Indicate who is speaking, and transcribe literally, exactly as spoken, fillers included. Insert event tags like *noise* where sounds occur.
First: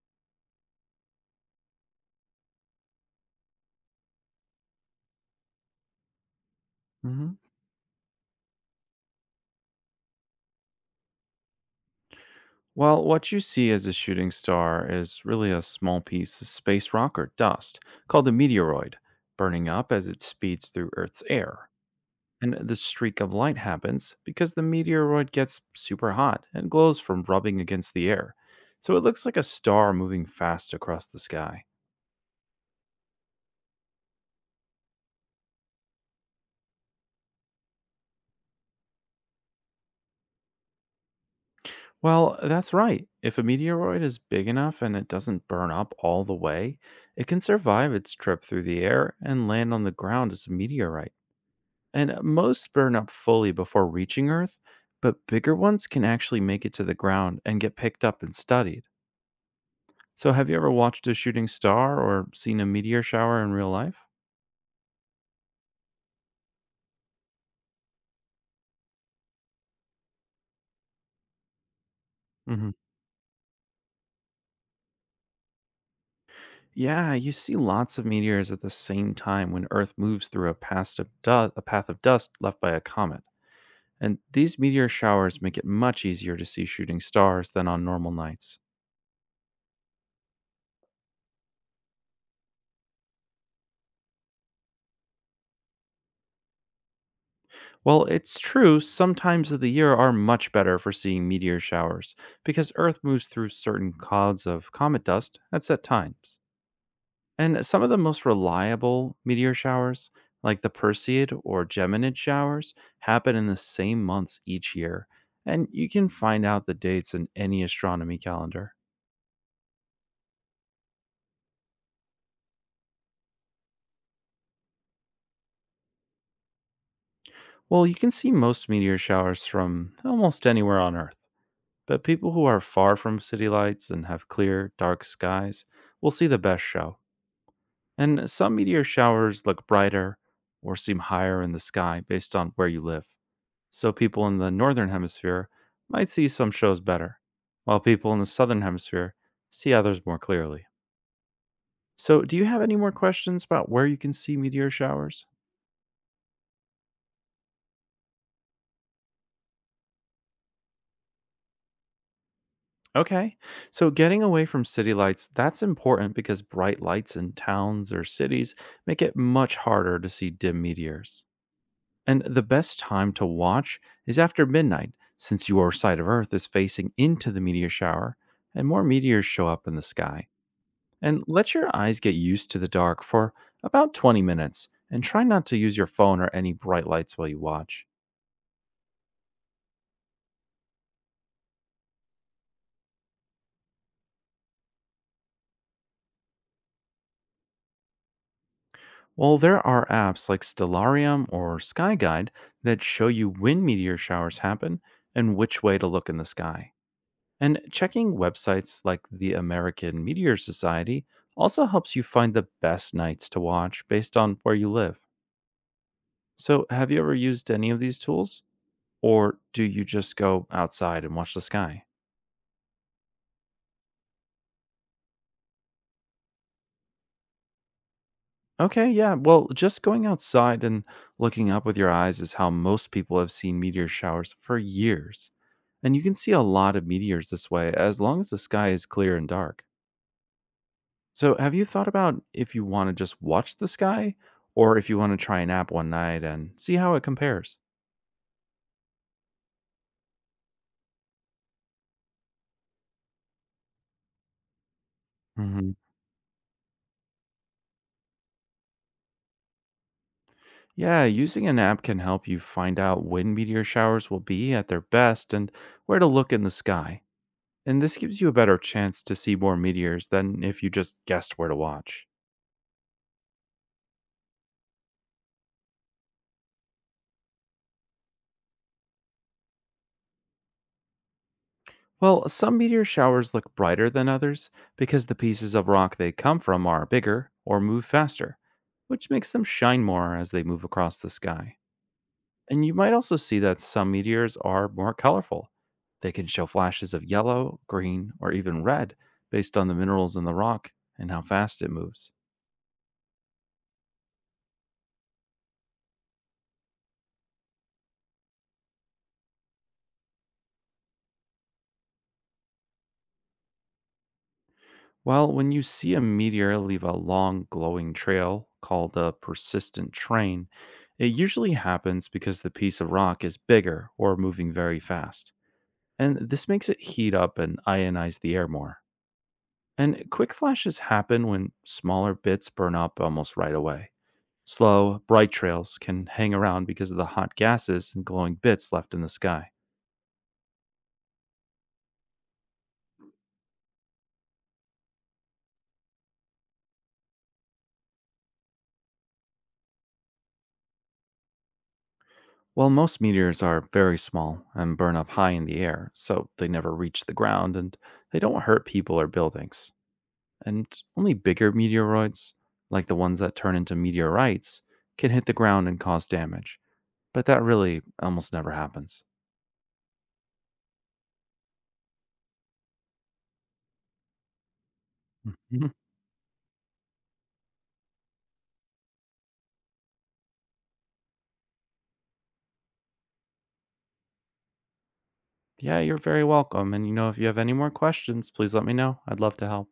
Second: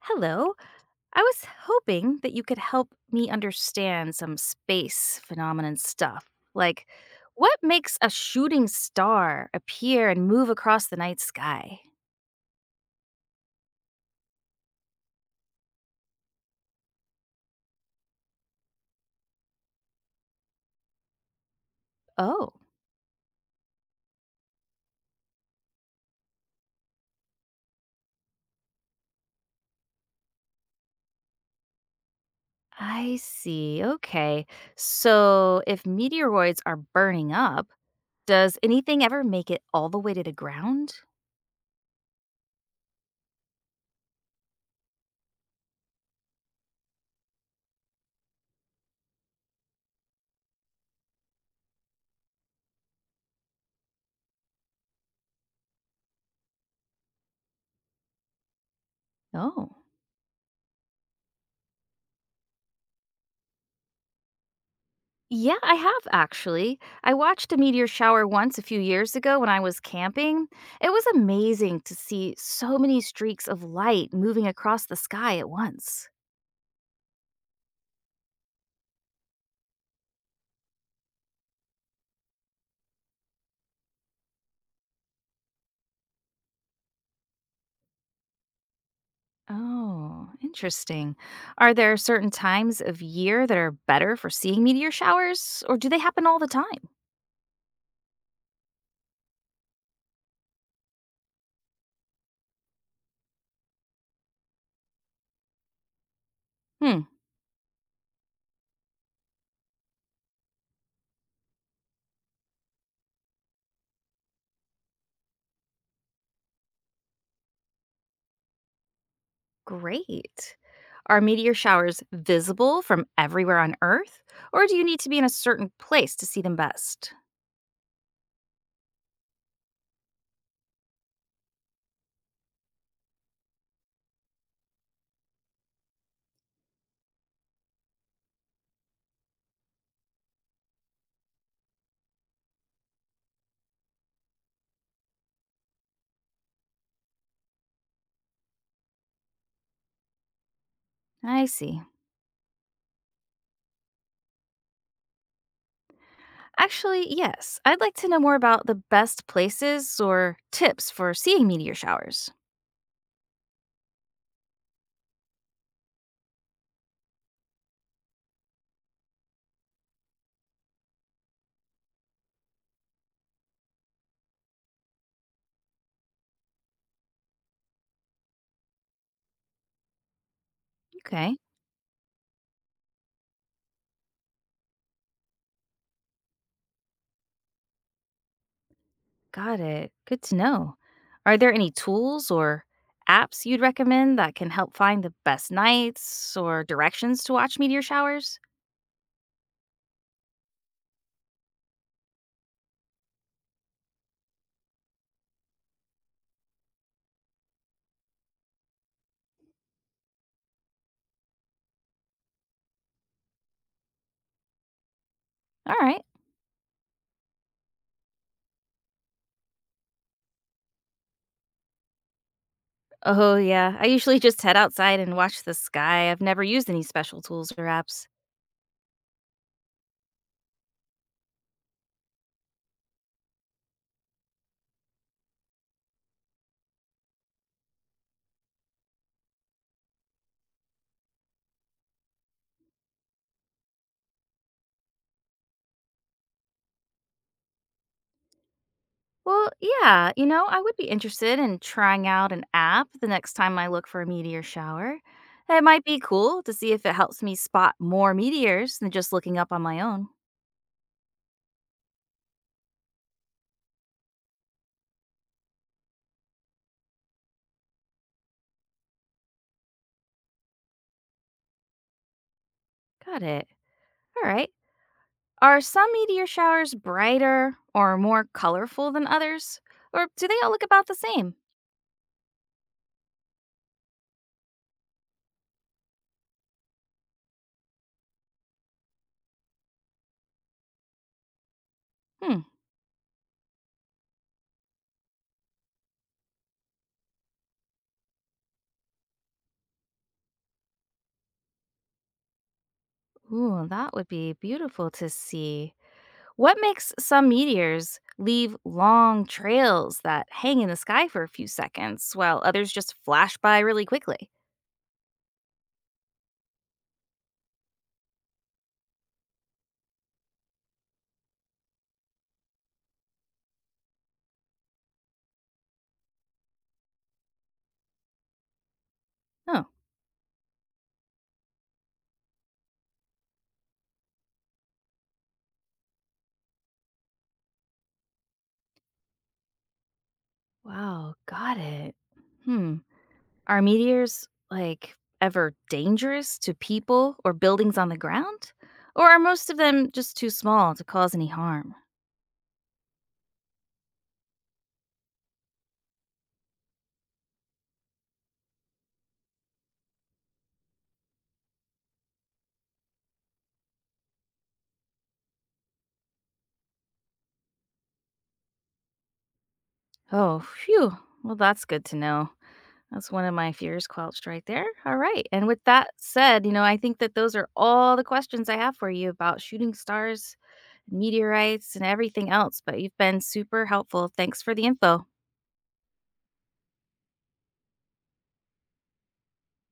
Speaker 1: Hello. I was hoping that you could help me understand some space phenomenon stuff. Like,
Speaker 2: Mhm.
Speaker 1: what makes a shooting star appear and move across the night sky?
Speaker 2: Well, what you see as a shooting star is really a small piece of space rock or dust called a meteoroid, burning up as it speeds through Earth's air.
Speaker 1: Oh,
Speaker 2: And the streak of light happens because the meteoroid gets super hot and glows from rubbing against the air. So it looks like a star moving fast across the sky.
Speaker 1: I see. Okay. So, if meteoroids are burning up, does anything ever make it all the way to the ground?
Speaker 2: Well, that's right. If a meteoroid is big enough and it doesn't burn up all the way, it can survive its trip through the air and land on the ground as a meteorite. And uh, most burn up fully before reaching Earth, but bigger ones can actually make it to the ground and get picked up and studied.
Speaker 1: Oh.
Speaker 2: So, have you ever watched a shooting star or seen a meteor shower in real life?
Speaker 1: Yeah, I have actually. I watched a meteor shower once a few years ago when I was camping. It was amazing to see
Speaker 2: Hmm.
Speaker 1: so many streaks of light moving across the sky at once.
Speaker 2: Yeah, you see lots of meteors at the same time when Earth moves through a, path of du- a path of dust left by a comet. And these meteor showers make it much easier to see shooting stars than on normal nights.
Speaker 1: Oh, interesting. Are there certain times of year that are better for seeing meteor showers, or do they happen all the time?
Speaker 2: Well, it's true, some times of the year are much better for seeing meteor showers because Earth moves through certain clouds of comet dust at set times.
Speaker 1: Hmm.
Speaker 2: And some of the most reliable meteor showers, like the Perseid or Geminid showers, happen in the same months each year. And you can find out the dates in any astronomy calendar.
Speaker 1: Great. Are meteor showers visible from everywhere on Earth, or do you need to be in a certain place to see them best?
Speaker 2: Well, you can see most meteor showers from almost anywhere on Earth, but people who are far from city lights and have clear, dark skies will see the best show. And some meteor showers look brighter or seem higher in the sky based on where you live. So people in the northern hemisphere might see some shows better, while people in the southern hemisphere see others more clearly.
Speaker 1: I see.
Speaker 2: So, do you have any more questions about where you can see meteor showers?
Speaker 1: Actually, yes. I'd like to know more about the best places or tips for seeing meteor showers.
Speaker 2: Okay. So, getting away from city lights, that's important because bright lights in towns or cities make it much harder to see dim meteors. And the best time to watch is after midnight, since your side of Earth is facing into the meteor shower and more meteors show up in the sky. And
Speaker 1: Okay,
Speaker 2: let your eyes get used to the dark for about twenty minutes and try not to use your phone or any bright lights while you watch.
Speaker 1: got it. Good to know. Are there any tools or apps you'd recommend that can help find the best nights or directions to watch meteor showers?
Speaker 2: Well, there are apps like Stellarium or Sky Guide that show you when meteor showers happen and which way to look in the sky. And checking websites like the American Meteor Society also helps you find the best nights to watch based on where you live.
Speaker 1: All right.
Speaker 2: So, have you ever used any of these tools? Or do you just go outside and watch the sky?
Speaker 1: Oh, yeah. I usually just head outside and watch the sky. I've never used any special tools or apps.
Speaker 2: Okay, yeah. Well, just going outside and looking up with your eyes is how most people have seen meteor showers for years. And you can see a lot of meteors this way as long as the sky is clear and dark. So, have you thought about if you want to just watch the sky or if you want to try an app one night and see how it compares?
Speaker 1: Well, yeah, you know, I would be interested in trying out an app the next time I look for a meteor shower. It
Speaker 2: Mhm.
Speaker 1: might be cool to see if it helps me spot more meteors than just looking up on my own.
Speaker 2: Yeah, using an app can help you find out when meteor showers will be at their best and where to look in the sky. And this gives you a better chance to see more meteors than if you just guessed where to watch.
Speaker 1: Got it. All right. Are some meteor showers brighter or more colorful than others? Or do they all look about the same?
Speaker 2: Well, some meteor showers look brighter than others because the pieces of rock they come from are bigger or move faster, which makes them shine more as they move across the sky.
Speaker 1: Hmm.
Speaker 2: And you might also see that some meteors are more colorful. They can show flashes of yellow, green, or even red based on the minerals in the rock and how fast it moves.
Speaker 1: Ooh, that would be beautiful to see. What makes some meteors leave long trails that hang in the sky for a few seconds while others just flash by really quickly?
Speaker 2: Well, when you see a meteor leave a long, glowing trail called a persistent train, it usually happens because the piece of rock is bigger or moving very fast. And this makes it heat up and ionize the air more.
Speaker 1: Oh,
Speaker 2: And quick flashes happen when smaller bits burn up almost right away. Slow, bright trails can hang around because of the hot gases and glowing bits left in the sky.
Speaker 1: wow. Got it. Hmm. Are meteors like ever dangerous to people or buildings on the ground? Or are most of them just too small to cause any harm?
Speaker 2: While most meteors are very small and burn up high in the air, so they never reach the ground and they don't hurt people or buildings. And only bigger meteoroids, like the ones that turn into meteorites, can hit the ground and cause damage. But that really almost never happens.
Speaker 1: Oh, phew. Well, that's good to know. That's one of my fears quelched right there. All right. And
Speaker 2: Mhm.
Speaker 1: with
Speaker 2: *laughs*
Speaker 1: that said, you know, I think that those are all the questions I have for you about shooting stars, meteorites, and everything else. But you've been super helpful. Thanks for the info.
Speaker 2: Yeah, you're very welcome. And you know, if you have any more questions, please let me know. I'd love to help.